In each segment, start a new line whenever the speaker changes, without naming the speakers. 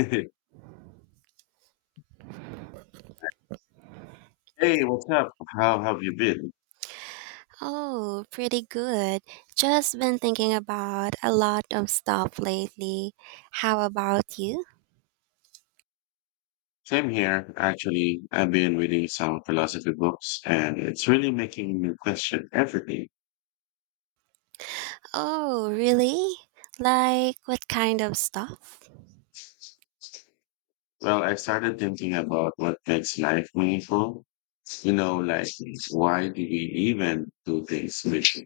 Hey, what's up? How have you been?
Oh, pretty good. Just been thinking about a lot of stuff lately. How about you?
Same here, actually. I've been reading some philosophy books, and it's really making me question everything.
Oh, really? Like what kind of stuff?
Well, I started thinking about what makes life meaningful. You know, like, why do we even do things?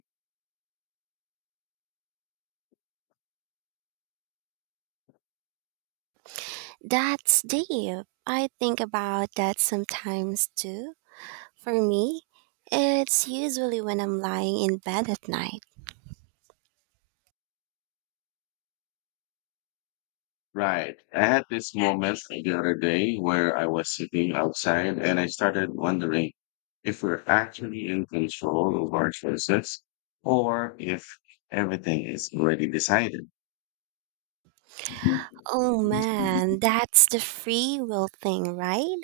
That's deep. I think about that sometimes too. For me, it's usually when I'm lying in bed at night.
Right. I had this moment the other day where I was sitting outside and I started wondering if we're actually in control of our choices or if everything is already decided.
Oh man, that's the free will thing, right?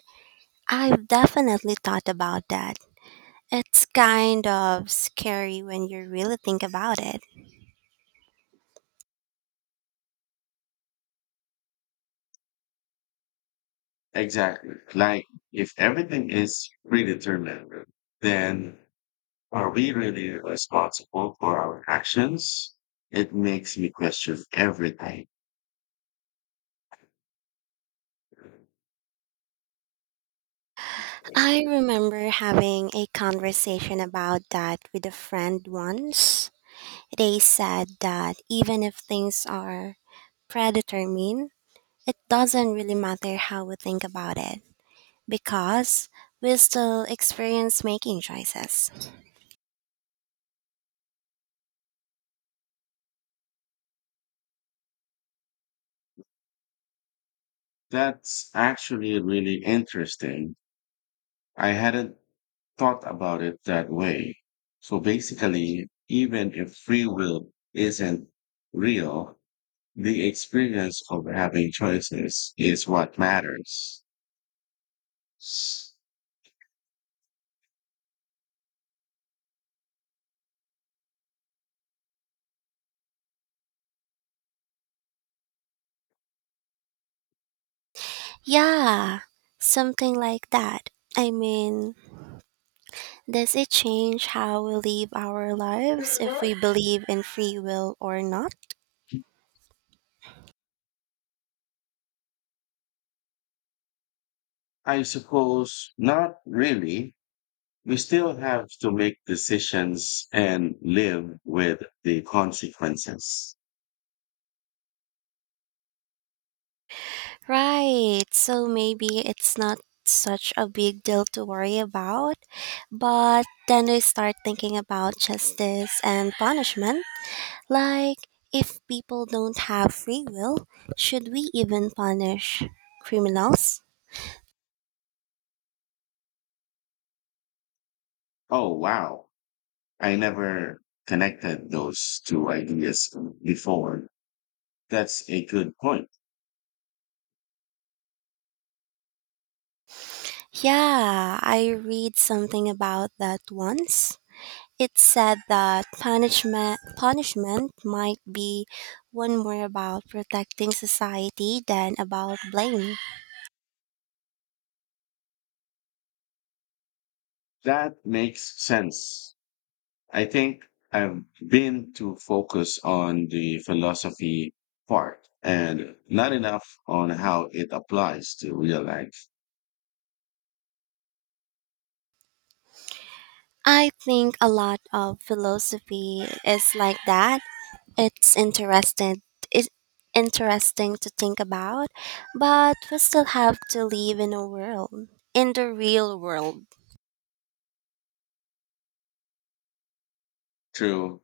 I've definitely thought about that. It's kind of scary when you really think about it.
Exactly. Like, if everything is predetermined, then are we really responsible for our actions? It makes me question everything.
I remember having a conversation about that with a friend once. They said that even if things are predetermined, it doesn't really matter how we think about it because we still experience making choices.
That's actually really interesting. I hadn't thought about it that way. So basically, even if free will isn't real, the experience of having choices is what matters.
Yeah, something like that. I mean, does it change how we live our lives if we believe in free will or not?
I suppose not really. We still have to make decisions and live with the consequences.
Right, so maybe it's not such a big deal to worry about, but then we start thinking about justice and punishment. Like, if people don't have free will, should we even punish criminals?
Oh, wow. I never connected those two ideas before. That's a good point.
Yeah, I read something about that once. It said that punishment might be one more about protecting society than about blame.
That makes sense. I think I've been too focused on the philosophy part and not enough on how it applies to real life.
I think a lot of philosophy is like that. It's interesting. It's interesting to think about, but we still have to live in the real world.
True.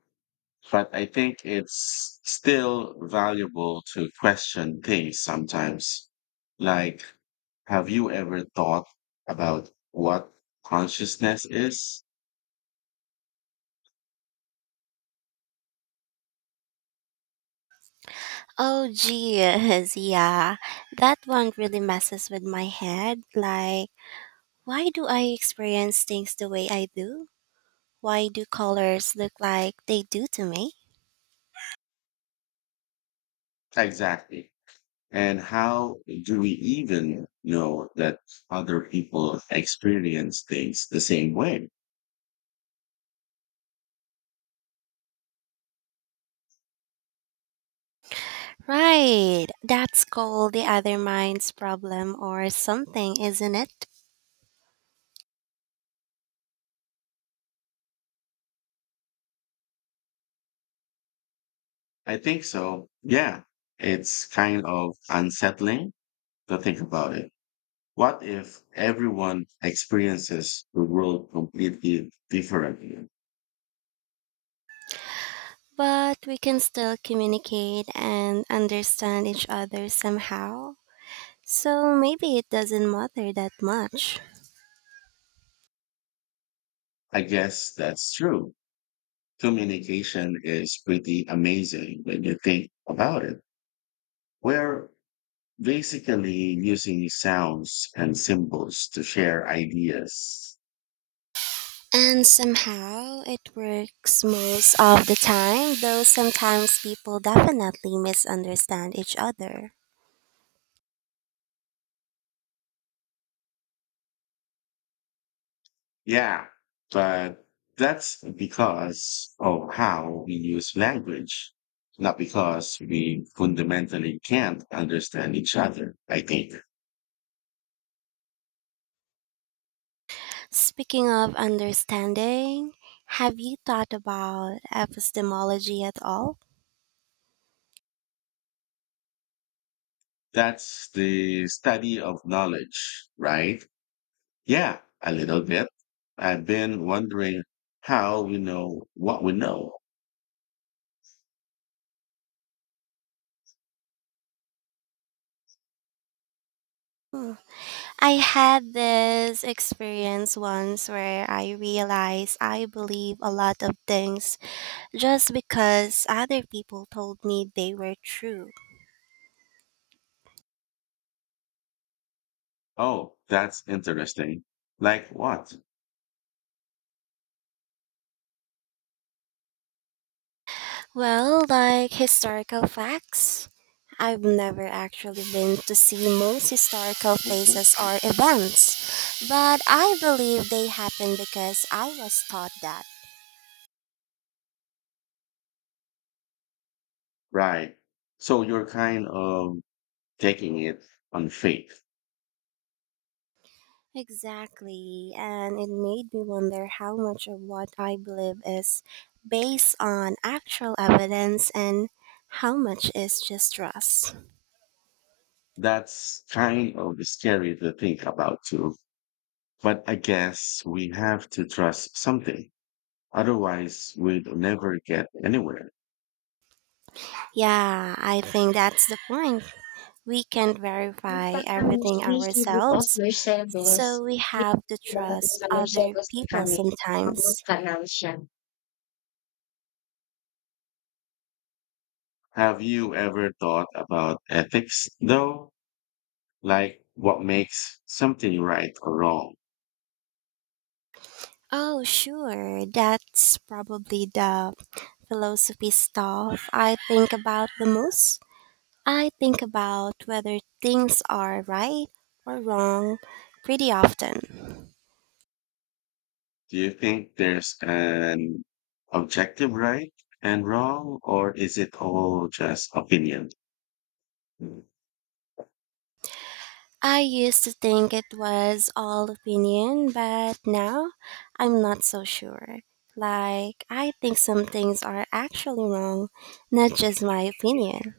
But I think it's still valuable to question things sometimes. Like, have you ever thought about what consciousness is?
Oh, geez, yeah. That one really messes with my head. Like, why do I experience things the way I do? Why do colors look like they do to me?
Exactly. And how do we even know that other people experience things the same way?
Right, that's called the other mind's problem or something, isn't it?
I think so. Yeah. It's kind of unsettling to think about it. What if everyone experiences the world completely differently?
But we can still communicate and understand each other somehow. So maybe it doesn't matter that much.
I guess that's true. Communication is pretty amazing when you think about it. We're basically using sounds and symbols to share ideas.
And somehow it works most of the time, though sometimes people definitely misunderstand each other.
Yeah, but that's because of how we use language, not because we fundamentally can't understand each other, I think.
Speaking of understanding, have you thought about epistemology at all?
That's the study of knowledge, right? Yeah, a little bit. I've been wondering how we know what we know.
Hmm. I had this experience once where I realized I believe a lot of things just because other people told me they were true.
Oh, that's interesting. Like what?
Well, like historical facts. I've never actually been to see most historical places or events, but I believe they happen because I was taught that.
Right. So you're kind of taking it on faith.
Exactly. And it made me wonder how much of what I believe is based on actual evidence and how much is just trust.
That's kind of scary to think about too. But I guess we have to trust something. Otherwise, we'd never get anywhere.
Yeah, I think that's the point. We can't verify everything
Nakakamiss because
ourselves,
Mercedes,
so we have to
nakarating
trust
sa
other
Mercedes na
people
kami,
sometimes.
mag-local siya. Have you ever thought about ethics, though? Like what makes something right or wrong?
Oh, sure, that's probably the philosophy stuff I think about the most. I think about whether things are right or wrong pretty often.
Do you think there's an objective right and wrong, or is it all just opinion? Mm.
I used to think it was all opinion, but now I'm not so sure. Like, I think some things are actually wrong, not just my opinion.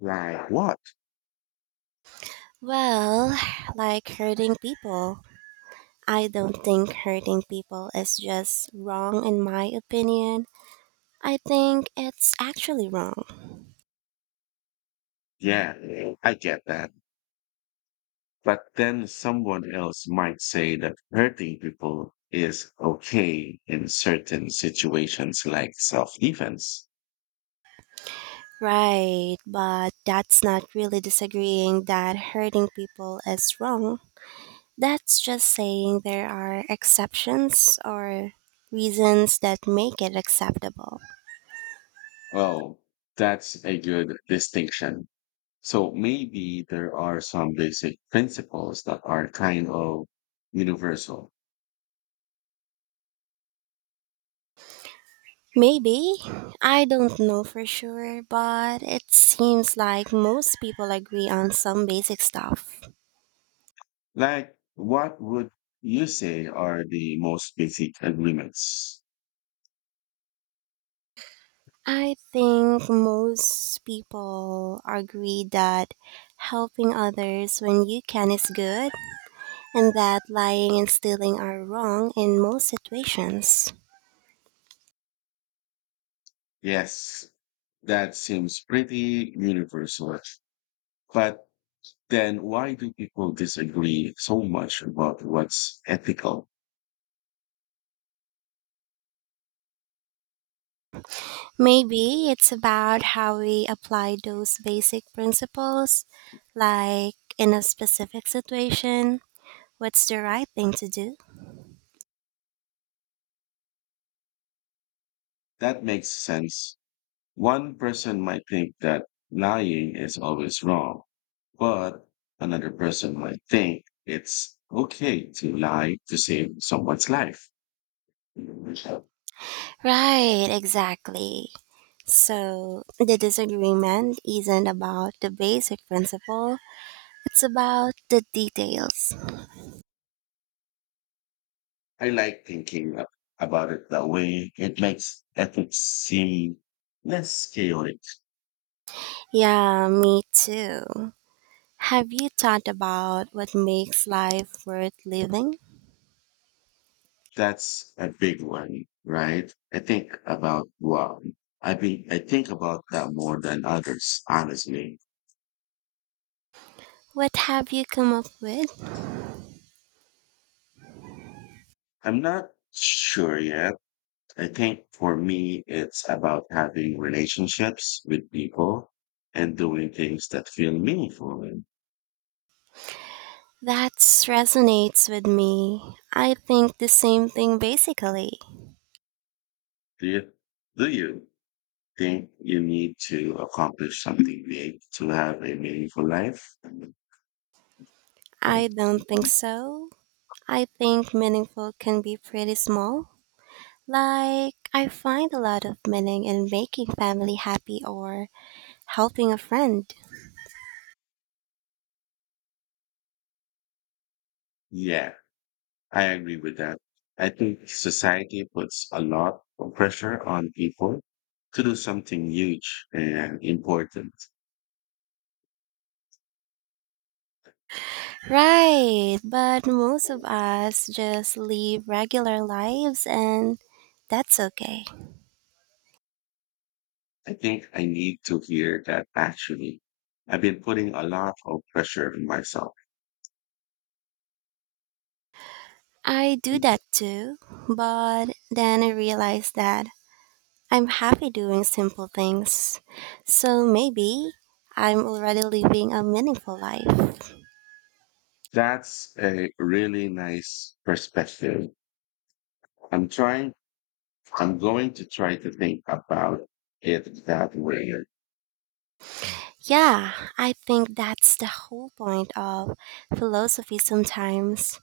Like what?
Well, like hurting people. I don't think hurting people is just wrong in my opinion. I think it's actually wrong.
Yeah, I get that. But then someone else might say that hurting people is okay in certain situations like self defense.
Right, but that's not really disagreeing that hurting people is wrong. That's just saying there are exceptions or reasons that make it acceptable.
Oh, that's a good distinction. So maybe there are some basic principles that are kind of universal.
Maybe, I don't know for sure, but it seems like most people agree on some basic stuff.
Like, what would you say are the most basic agreements?
I think most people agree that helping others when you can is good and that lying and stealing are wrong in most situations.
Yes, that seems pretty universal. But then why do people disagree so much about what's ethical?
Maybe it's about how we apply those basic principles, like in a specific situation, what's the right thing to do?
That makes sense. One person might think that lying is always wrong, but another person might think it's okay to lie to save someone's life.
Right, exactly. So the disagreement isn't about the basic principle, it's about the details.
I like about it that way. It makes ethics seem less chaotic.
Yeah, me too. Have you thought about what makes life worth living?
That's a big one, right? I think about well, I think about that more than others, honestly.
What have you come up with?
I'm not sure yet. I think for me, it's about having relationships with people and doing things that feel meaningful. And
That resonates with me. I think the same thing basically.
do you, do you think you need to accomplish something big to have a meaningful life?
I don't think so. I think meaningful can be pretty small. Like, I find a lot of meaning in making family happy or helping a friend.
Yeah, I agree with that. I think society puts a lot of pressure on people to do something huge and important.
Right, but most of us just live regular lives and that's okay.
I think I need to hear that, actually. I've been putting a lot of pressure on myself.
I do that too, but then I realized that I'm happy doing simple things. So maybe I'm already living a meaningful life.
That's a really nice perspective. I'm trying, I'm going to try to think about it that way.
Yeah, I think that's the whole point of philosophy sometimes.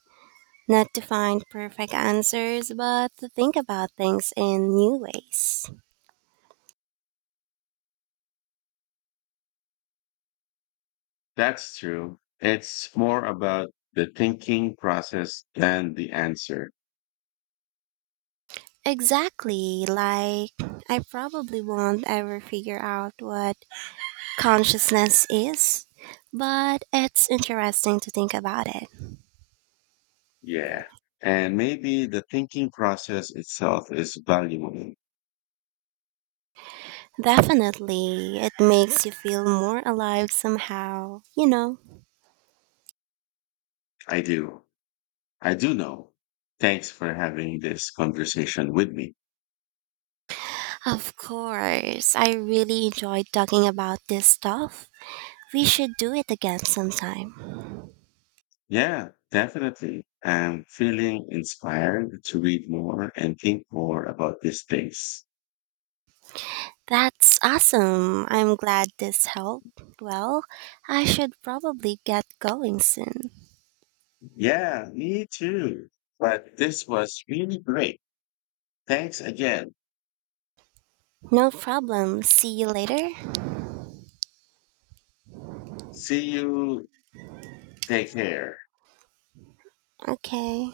Not to find perfect answers, but to think about things in new ways.
That's true. It's more about the thinking process than the answer.
Exactly, like I probably won't ever figure out what consciousness is, but it's interesting to think about it.
Yeah. And maybe the thinking process itself is valuable.
Definitely. It makes you feel more alive somehow.
I do. I do know. Thanks for having this conversation with me.
Of course. I really enjoyed talking about this stuff. We should do it again sometime.
Yeah, definitely. I'm feeling inspired to read more and think more about this space.
That's awesome. I'm glad this helped. Well, I should probably get going soon.
Yeah, me too. But this was really great. Thanks again.
No problem. See you later.
See you. Take care.
Okay.